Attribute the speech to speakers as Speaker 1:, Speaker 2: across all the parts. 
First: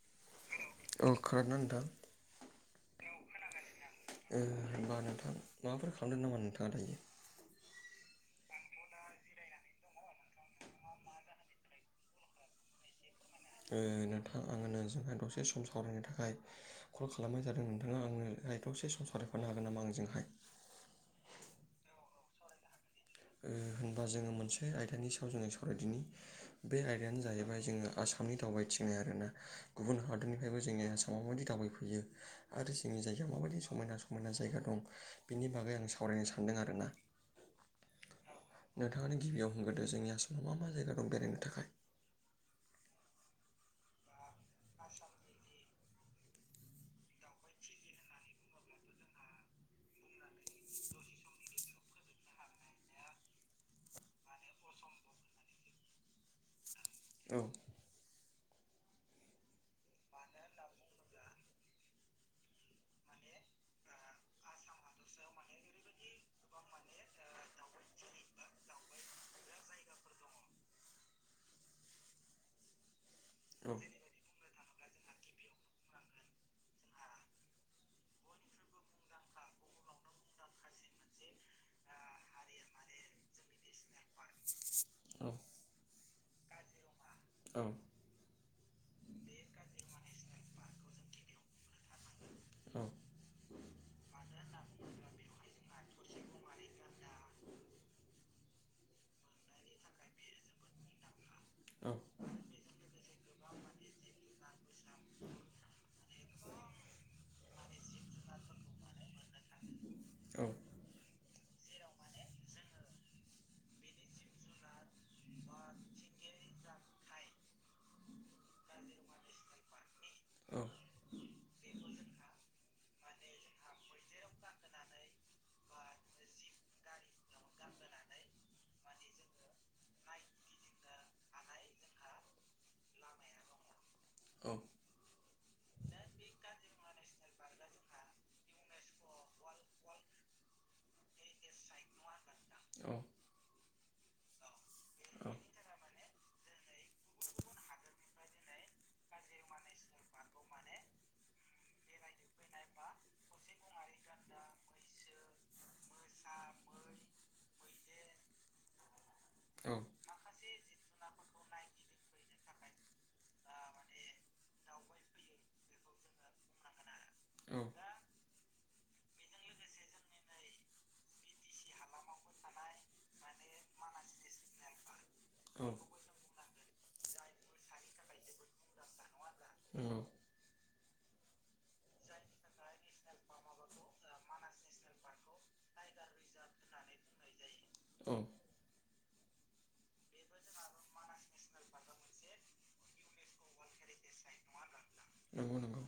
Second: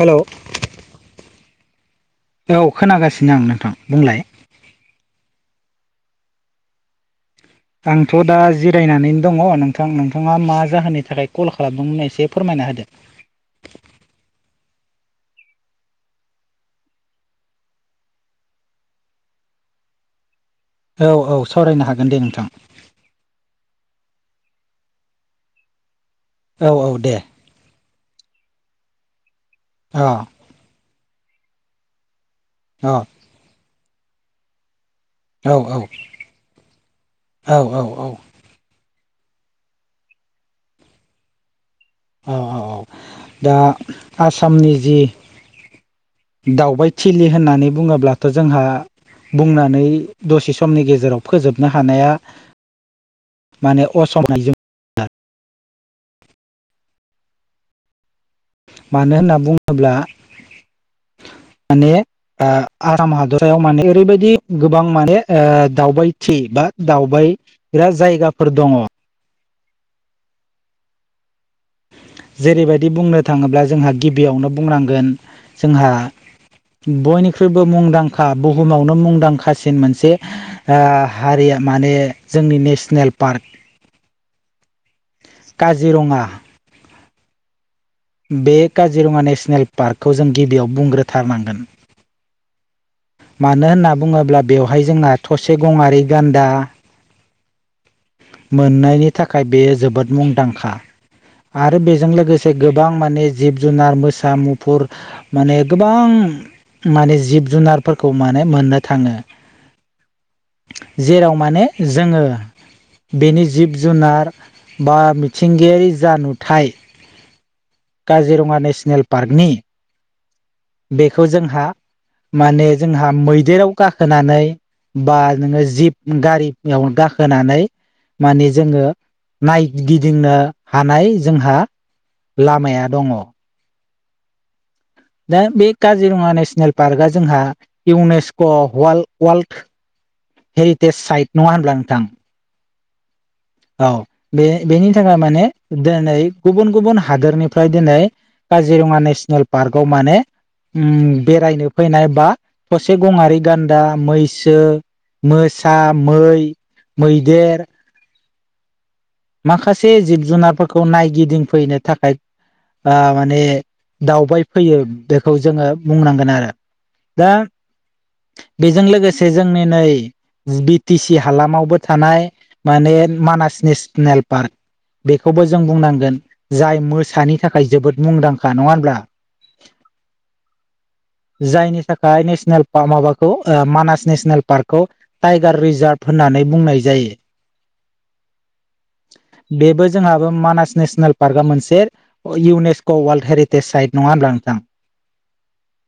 Speaker 1: Hello
Speaker 2: औ खोनादों ना नोंथां
Speaker 1: औ खोनागासिनो आं नोंथां बुंलाय
Speaker 2: होनबा नोंथां माबाफोर खालामदों नामा नोंथाङा दायो
Speaker 1: आंथ' दा जिरायनानै दङ नोंथां नोंथाङा मा जाहोननि थाखाय कल खालामदों होनना एसे फोरमायना होदो
Speaker 2: नोंथां आङो नोंजोंहाय दसे सम सावरायनो थाखाय कल खालामनाय जादों नोंथाङा आंनो रायथ'से सम सावरायफानो हागोन नामा आंजोंहाय?
Speaker 1: औ औ सावरायनो हागोन दे नोंथां।
Speaker 2: ओ होनबा जोङो मोनसे आयदानि सायाव जोङो सावरायदिनि
Speaker 1: औ
Speaker 2: बे
Speaker 1: औ दे
Speaker 2: आयदायानो जाहैबाय जोङो आसामनि दावबायथिंनाय आरोना। गुबुन
Speaker 1: अ
Speaker 2: हादरनि बेनिफ्रायबो जोंनि आसामाव माबायदि दावबायफैयो आरो
Speaker 1: अ
Speaker 2: जोंनि जायगायाव माबायदि समायना समायना जायगा दं।
Speaker 1: औ
Speaker 2: बिनि बागै आं सावरायनो सानदों आरो ना।
Speaker 1: औ औ औ।
Speaker 2: नोंथाङानो गिबियाव होनग्रोदो जोंनि आसामाव मा मा जायगा दं बेरायनो थाखाय।
Speaker 1: औ औ औ दा आसामनि जि दावबाय थिलि होननानै बुङोब्लाथ' जोंहा बुंनानै दसे समनि गेजेराव फोजोबनो [unintelligible] हानाया माने [unintelligible]
Speaker 2: औ।
Speaker 1: मानो होनना बुङोब्ला माने आसाम हादर [unintelligible] ओरैबायदि गोबां माने दावबायथि बा दावबायग्रा [unintelligible] [unintelligible] दङ। जेरैबायदि बुंनो थाङोब्ला
Speaker 2: औ
Speaker 1: जोंहा गिबियावनो बुंनांगोन जोंहा बयनिख्रुइबो मुंदांखा बुहुमावनो मुंदांखासिन मोनसे हारिया माने जोंनि नेसनेल पार्क
Speaker 2: [unintelligible]
Speaker 1: काजिरङा।
Speaker 2: औ।
Speaker 1: बे काजिरङा नेसनेल पार्कखौ जों गिबियाव बुंग्रोथारनांगोन। मानो होनना बुङोब्ला बेवहाय जोंना थसे गं आरि गान्दा मोननायनि थाखाय बे जोबोद मुंदांखा आरो बेजों लोगोसे गोबां माने जिब जुनार मोसा [unintelligible] [unintelligible] माने गोबां माने जिब -जुनारफोरखौ माने मोननो थाङो।
Speaker 2: औ।
Speaker 1: जेराव माने जोङो बेनि जिब- जुनार बा मिथिंगायारि जा नुथाय काजिरङा नेसनेल पार्कनि बेखौ जोंहा माने जोंहा मैदेराव गाखोनानै बा नोङो जिब गारियाव गाखोनानै माने जोङो नायगिदिंनो हानाय जोंहा लामाया दङ।
Speaker 2: औ।
Speaker 1: दा बे काजिरङा नेसनेल पार्कआ जोंहा इउनेस्क' वर्ल्ड-वरल्ड हेरिटेज साइट नङा होनब्ला नोंथां? औ बे- बेनि थाखाय माने दिनै गुबुन -गुबुन हादोरनिफ्राय दिनै काजिरङा नेसनेल पार्कआव माने उम बेरायनो फैनाय बा थसे गंआरि गान्दा, मैसो मोसा, मै, मैदेर माखासे जिब -जुनारफोरखौ नायगिदिंफैनो थाखाय दा माने दावबाय फैयो बेखौ जोङो बुंनांगोन आरो। दा
Speaker 2: औ।
Speaker 1: बेजों लोगोसे जोंनि नै बि टि सि हालामावबो थानाय माने मानास नेसनेल पार्क बेखौबो जों बुंनांगोन जाय मोसानि थाखाय जोबोद मुंदांखा नङा होमब्ला?
Speaker 2: औ।
Speaker 1: जायनि थाखाय नेसनेल माबाखौ मानास नेसनेल पार्कखौ टाइगार रिजार्भ होननानै बुंनाय जायो।
Speaker 2: औ नंगौ औ
Speaker 1: बेबो जोंहाबो मानास नेसनेल पार्कआ मोनसे इउनेस्क' वर्ल्ड हेरिटेज साइट नङा होनबा नोंथां?
Speaker 2: नंगौ नंगौ।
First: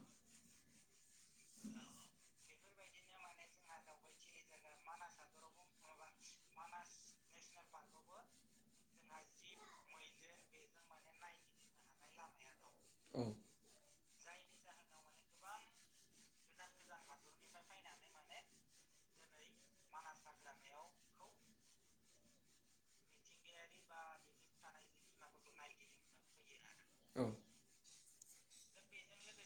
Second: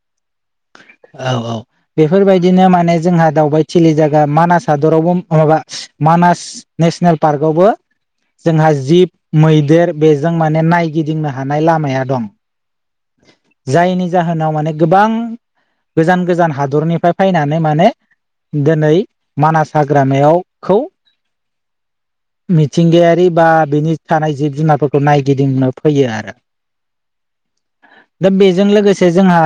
Speaker 1: औ औ बेफोरबायदिनो माने जोंहा दावबायथिलि जायगा मानास हादरावबो माबा मानास नेसनेल पार्कआवबो जोंहा जिब मैदेर बेजों माने नायगिदिंनो हानाय लामाया दं
Speaker 2: औ औ
Speaker 1: जायनि जाहोनाव माने गोबां गोजान गोजान हादरनिफ्राय फैनानै माने दिनै मानास हाग्रामायावखौ मिथिंगायारि बा बिनि थानाय जिब जुनारफोरखौ नायगिदिंनो फैयो आरो।
Speaker 2: नंगौ औ
Speaker 1: दा बेजों लोगोसे जोंहा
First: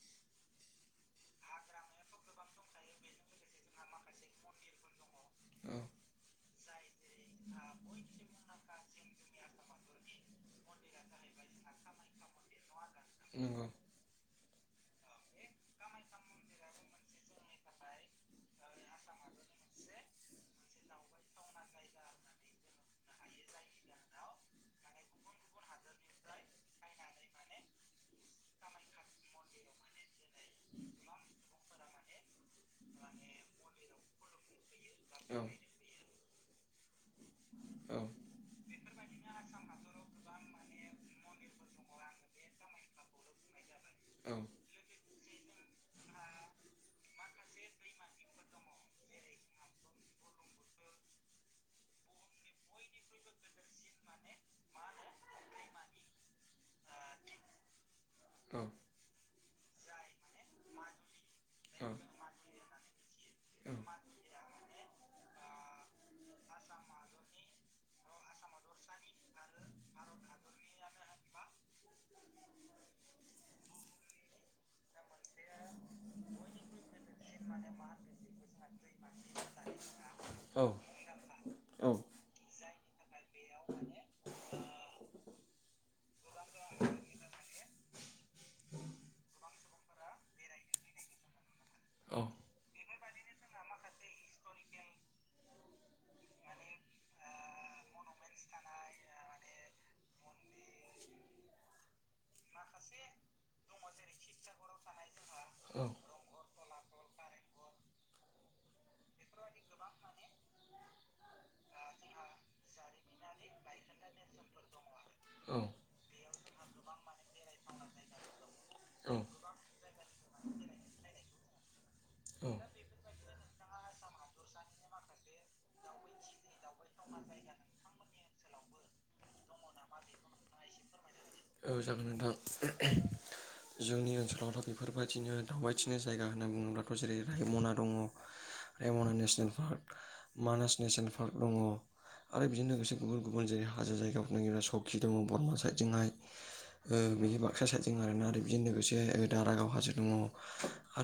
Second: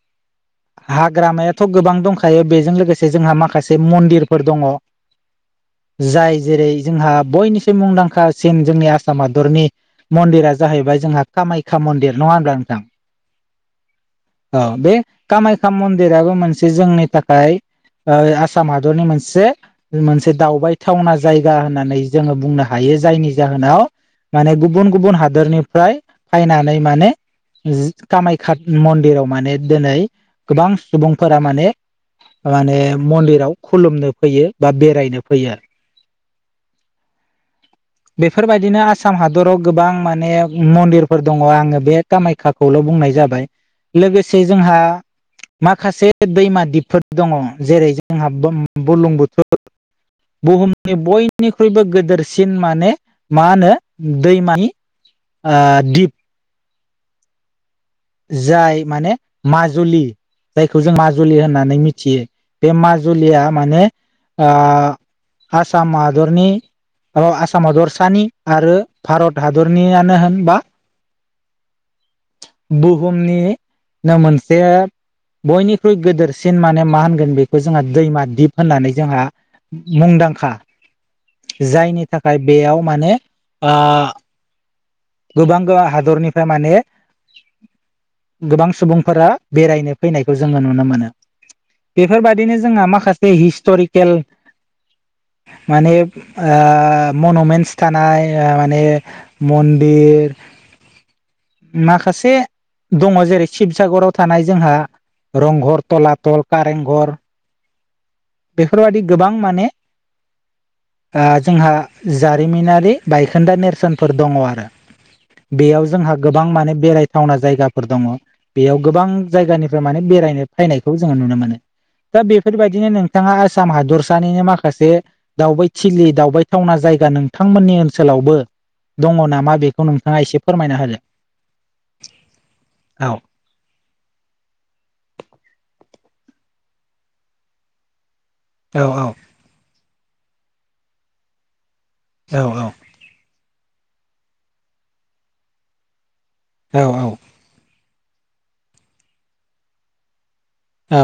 Speaker 2: [inaudible]
Speaker 1: हाग्रामायाथ' गोबां दंखायो बेजों लोगोसे जोंहा माखासे मन्दिरफोर दङ जाय जेरै जोंहा बयनिसाय मुंदांखासिन जोंनि आसाम हादरनि मन्दिरा जाहैबाय जोंहा कामाख्या मन्दिर नङा होनब्ला नोंथां?
Speaker 2: नंगौ
Speaker 1: औ बे कामाख्या मन्दिराबो मोनसे जोंनि थाखाय आसाम हादरनि मोनसे मोनसे दावबायथावना जाय गा होननानै जोङो बुंनो हायो जायनि जाहोनाव माने गुबुन गुबुन हादोरनिफ्राय फैनानै माने कामाख्या मन्दिराव माने दिनै गोबां सुबुंफोरा माने माने मन्दिराव खुलुमनो फैयो बा बेरायनो फैयो। बेफोरबायदिनो आसाम हादराव गोबां माने मन्दिरफोर दङ आङो बे कामाय खाखौल' बुंनाय जाबाय लोगोसे जोंहा माखासे दैमा दिपफोर दङ जेरै जोंहा बुरलुंबुथुर बुहुमनि बय निख्रुइबो गेदेरसिन माने मा होनो दैमानि दिप जाय माने माजुलि जायखौ जों माजुलि होननानै मिथियो बे माजुलिया माने आसाम हादरनि आसाम हादरसानि आरो भारत हादरनियानो होनबा बुहुमनिनो मोनसे बयनिख्रुइ गोदोरसिन माने मा होनगोन बेखौ जोंहा दैमा दिप होननानै जोंहा मुंदांखा
Speaker 2: औ
Speaker 1: जायनि थाखाय बेयाव माने ओ गोबां गोबां हादरनिफ्राय माने गोबां सुबुंफोरा बेरायनो फैनायखौ जोङो नुनो मोनो।
Speaker 2: औ
Speaker 1: बेफोरबायदिनो जोंहा माखासे हिस्ट'रिकेल
Speaker 2: [inaudible]
Speaker 1: माने ओ मनुमेन्टस थानाय माने बे माखासे दङ जेरै
Speaker 2: औ
Speaker 1: शिबसागराव थानाय जोंहा रंघर, थलाथल, कारेंघर बेफोरबायदि गोबां माने जोंहा जारिमिनारि बायखोन्दा नेरसोनफोर दङ आरो बेयाव जोंहा गोबां माने बेरायथावना जायगाफोर दङ बेयाव गोबां
Speaker 2: औ
Speaker 1: जायगानिफ्राय माने बेरायनो फैनायखौ जोङो नुनो मोनो दा बेफोरबायदिनो नों बिथाङा आसाम हादरसानिनो माखासे दावबायथिलि दावबाय थावना जायगा नोंथांमोननि ओनसोलावबो दङ नामा बेखौ नोंथाङा एसे फोरमायना [unintelligible]
Speaker 2: औ जागोन नोंथां
Speaker 1: औ
Speaker 2: जोंनि ओनसोलावथ' बेफोरबायदिनो दावबायथिनो जायगा होनना बुङोब्लाथ' जेरै रायमना दङ
Speaker 1: औ
Speaker 2: Raimona national park, Manas national park दङ आरो बिजों
Speaker 1: औ
Speaker 2: लोगोसे गुबुन गुबुन जेरै हाजो जायगाफोर [unintelligible] सकि दङ बरमा साइदथिंहाय
Speaker 1: औ औ
Speaker 2: बेनि बाक्सा साइदजों आरोना आरो बिजों लोगोसे दारागाव हाजो दङ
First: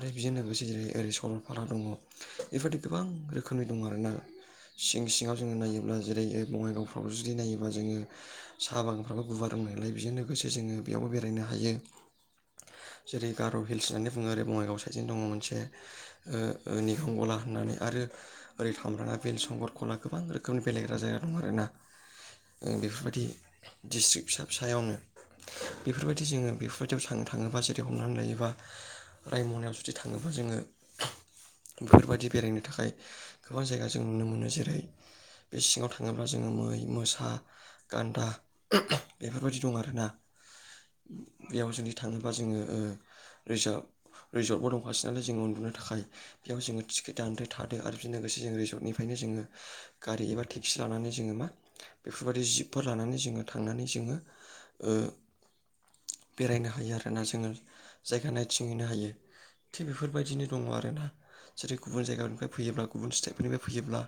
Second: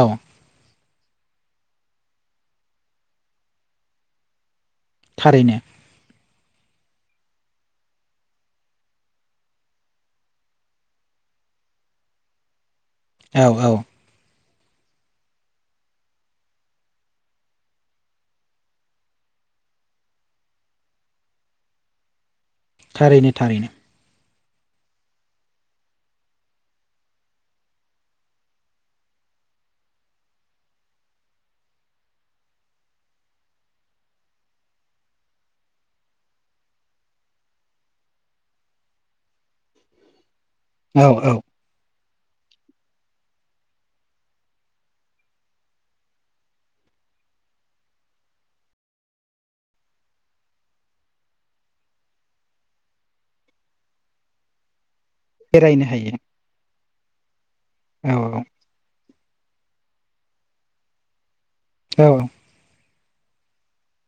Speaker 1: औ
Speaker 2: बिजों लोगोसे जेरै ओरै सरलपारा दङ बेबायदि गोबां रोखोमनि दङ आरोना सिं सिङाव जोङो
Speaker 1: थारैनो
Speaker 2: नायोब्ला जेरै बङाइगाव जुदि नायोबा जोङो सा बागानफ्राबो गुवार दंनायलाय बेजों लोगोसे जोङो बेयावबो बेरायनो हायो जेरै
Speaker 1: औ
Speaker 2: गार'
Speaker 1: औ
Speaker 2: हिल्स होननानै बुङो बङाइगाव साइडनो दङ मोनसे निगम गला होननानै आरो ओरै थामब्राना बिल, संगर खला गोबां रोखोमनि बेेरायग्रा जायगा दं आरोना बेफोरबायदि
Speaker 1: थारैनो थारैनो
Speaker 2: डिस्ट्रिक फिसा फिसायावनो बेफोरबायदि जोङो बेफोरबायदियाव थांनो थाङोबा जेरै हमनानै लायोबा रायमनायाव जुदि थाङोबा जोङो बेफोरबायदि बेरायनो थाखाय गोबां जायगा जों नुनो मोनो जेरै बे सिङाव थाङोब्ला जोङो मै, मोसा, गान्दा बेफोरबायदि दं आरोना
Speaker 1: औ औ
Speaker 2: बेयाव जुदि थाङोबा जोङो ओ रिजार्भ रिजर्टबो दंखा [unintelligible] जोङो [unintelligible] बेयाव जोङो टिकेट दानदो थादो आरो बेजों लोगोसे जों रिजर्टनिफ्रायनो जोङो गारि एबा टेक्सि लानानै जोङो मा बेफोरबायदि जिबफोर लानानै जोङो थांनानै जोङो ओ
Speaker 1: बेरायनो हायो
Speaker 2: बेरायनो हायो आरोना जोङो जायगा
Speaker 1: औ
Speaker 2: नायथिं [unintelligible] हायो थिग बेफोरबायदिनो दङ आरोना जेरै
Speaker 1: औ
Speaker 2: गुबुन जायगानिफ्राय फैयोब्ला गुबुन स्टेटफोरनिबो फैयोब्ला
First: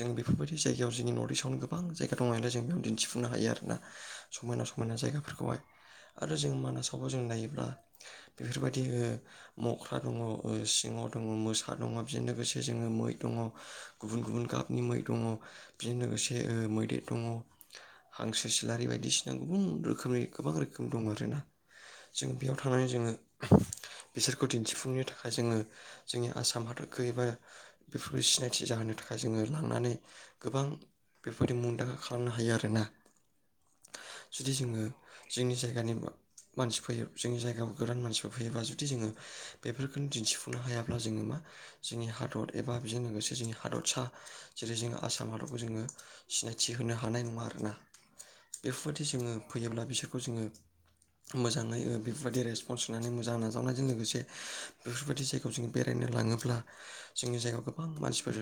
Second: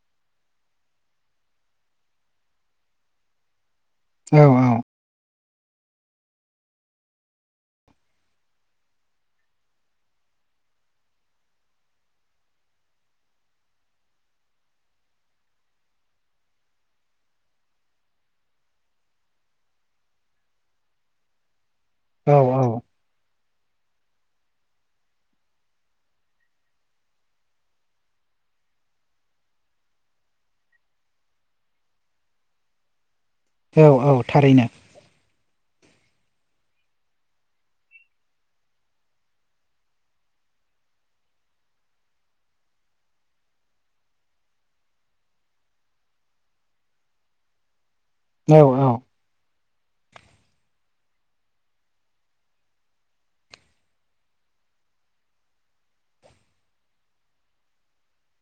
Speaker 2: जों बेफोरबायदि जायगायाव जोंनि नर्थ इस्टआव गोबां जायगा दं नालाय जों बेयावनो दिन्थिफुंनो हायो आरोना
Speaker 1: औ
Speaker 2: समायना समायना जायगाफोरखौहाय आरो जों मानासावबो जों नायोब्ला बेफोरबायदि मख्रा दङ सिंह दङ मोसा दङ बेजों लोगोसे जोङो मै दङ गुबुन गुबुन गाबनि मै दङ बेजों लोगोसे ओ मैदेर दङ हांसो सिलारि बायदिसिना गुबुन रोखोमनि गोबां रोखोम दं आरोना जों
Speaker 1: औ
Speaker 2: बेयाव थांनानै
Speaker 1: औ
Speaker 2: जोङो बिसोरखौ दिन्थिफुंनो थाखाय जोङो जोंनि आसाम हादरखो एबा [unintelligible] सिनायथि जाहोनो थाखाय जोङो लांनानै गोबां बेफोरबायदि मुंदांखा खालामनो हायो आरोना
Speaker 1: औ औ
Speaker 2: जुदि
Speaker 1: थारैनो
Speaker 2: जोङो जोंनि जायगानि मानसि फैयो जोंनि जायगायाव गोदान मानसिफोर फैयोल्बा जुदि जोङो बेफोरखौनो दिन्थिफुंनो हायाब्ला जोङो मा जोंनि हादर एबा बेजों लोगोसे जोंनि हादरसा जेरै जोङो आसाम हादरखौ जोङो सिनायथि होनो हानाय नङा आरोना
Speaker 1: औ औ
Speaker 2: बेफोरबायदि जोङो फैयोब्ला बिसोरखौ जोङो मोजाङै बेफोरबायदि रेसपन्स होननानै मोजां नाजावनायजों लोगोसे बेफोरबायदि जे खौ जों बेरायनो लाङोब्ला जोंनि जायगायाव गोबां मानसिफोर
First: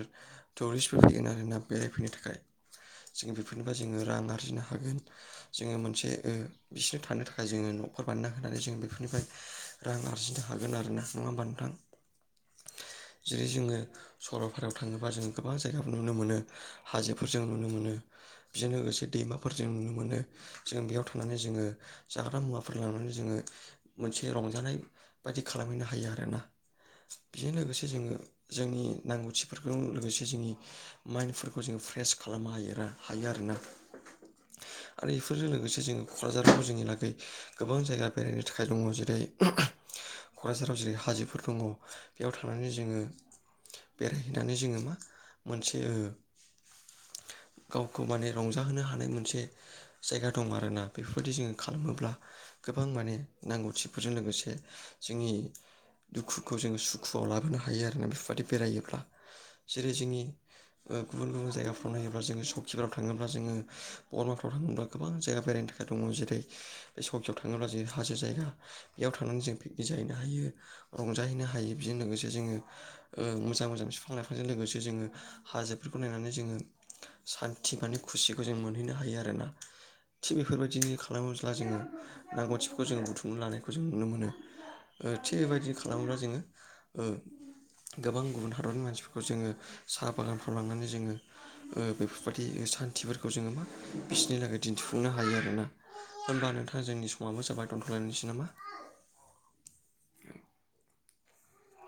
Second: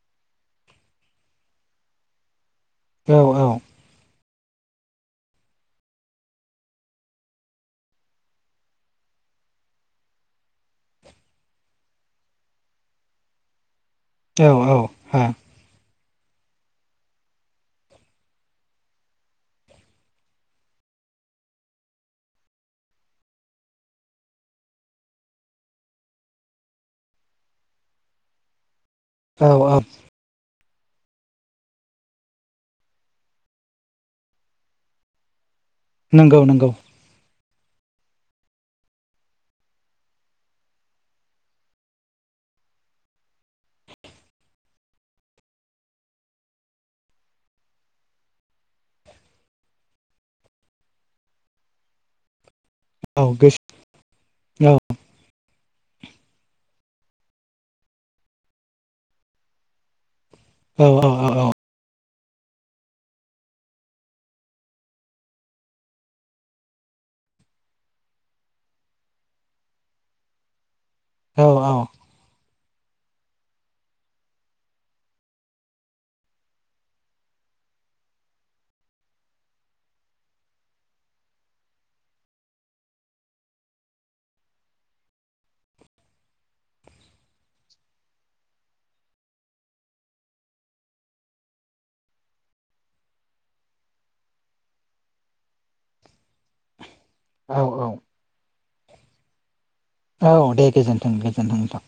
Speaker 2: टुरिस्टफोर एा बेरायफैनो थाखाय
Speaker 1: औ
Speaker 2: जों बेफोरनिफ्राय जोङो रां आरजिनो हागोन जोङो मोनसे ओ बिसोरनो थानो थाखाय जोङो न'खर बानायना होनानै जोङो बेफोरनिफ्राय रां आरजिनो हागोन आरो ना नङा होमबा नोंथां जेरै जोङो
Speaker 1: औ
Speaker 2: सरलपारायाव
Speaker 1: औ
Speaker 2: थाङोबा
Speaker 1: हा
Speaker 2: जों गोबां जायगा नुनो मोनो हाजोफोर जों नुनो मोनो बेजों लोगोसे दैमा फोर जों नुनो मोनो जों बेयाव थनानै जोङो जाग्रा मुवाफोर लनानै जोङो मोनसे रंजानाय बायदि खालामहैनो हायो आरोना बेजों लोगोसे जोङो जोंनि
Speaker 1: औ
Speaker 2: नांगौथिफोरखौ
Speaker 1: औ
Speaker 2: लोगोसे जोंनि माइन्दफोरखौ जोङो फ्रेस खालामनो हायो हायो आरोना आरो बेफोरजों लोगोसे जोङो
Speaker 1: नंगौ
Speaker 2: क'क्राझाराव
Speaker 1: नंगौ
Speaker 2: जोंनि लागै गोबां जायगा बेरायनो थाखाय दङ जेरै क'क्राझाराव जेरै हाजोफोर दङ बेयाव थांनानै जोङो बेरायहैनानै जोङो मा मोनसे ओ गावखौ माने रंजाहोनो हानाय मोनसे जायगा दं आरोना बेफोरबायदि जोङो खालामोब्ला गोबां माने
Speaker 1: औ गोसो
Speaker 2: नांगौथिफोरजों लोगोसे
Speaker 1: औ
Speaker 2: जोंनि दुखुखौ जोङो सुखुआव लाबोनो हायो आरोना बेफोरबायदि बेरायोब्ला। जेरै जोंनि
Speaker 1: औ
Speaker 2: गुबुन
Speaker 1: औ औ
Speaker 2: गुबुन जायगाफ्राव नायोब्ला जोङो सकिफोराव थाङोब्ला जोङो बरमाफ्राव थाङोब्ला गोबां जायगा बेरायनो थाखाय दङ जेरै बे सकियाव थाङोब्ला जेरै हाजो जायगा बेयाव थांनानै जों पिकनिक जाहैनो हायो रंजाहैनो
Speaker 1: औ
Speaker 2: हायो बेजों लोगोसे जोङो ओ मोजां मोजां बिफां लाइफांजों लोगोसे जोङो हाजोफोरखौ नायनानै जोङो सान्थि माने खुसिखौ जों मोनहैनो हायो आरोना। थिग बेफोरबायदि खालामोब्ला जोङो नांगौथिफोरखौ जो बुथुमनो लानायखौ जों नुनो मोनो। ओ थिग बेबायदिनो खालामोब्ला जोङो गोबां गुबुन हादरनि मानसिफोरखौ जोङो साहा बागानफ्राव लांनानै जोङो बेफोरबायदि सान्थिफोरखौ जोङो मा बिसोरनि थाखायै दिन्थिफुंनो हायो आरोना होनोमबा नोंथाङा जोंनि समाबो
Speaker 1: औ
Speaker 2: जाबाय
Speaker 1: औ
Speaker 2: दोनथ'लायनोसै नामा?
Speaker 1: औ दे गोजोन्थों गोजोन्थों नोंथा।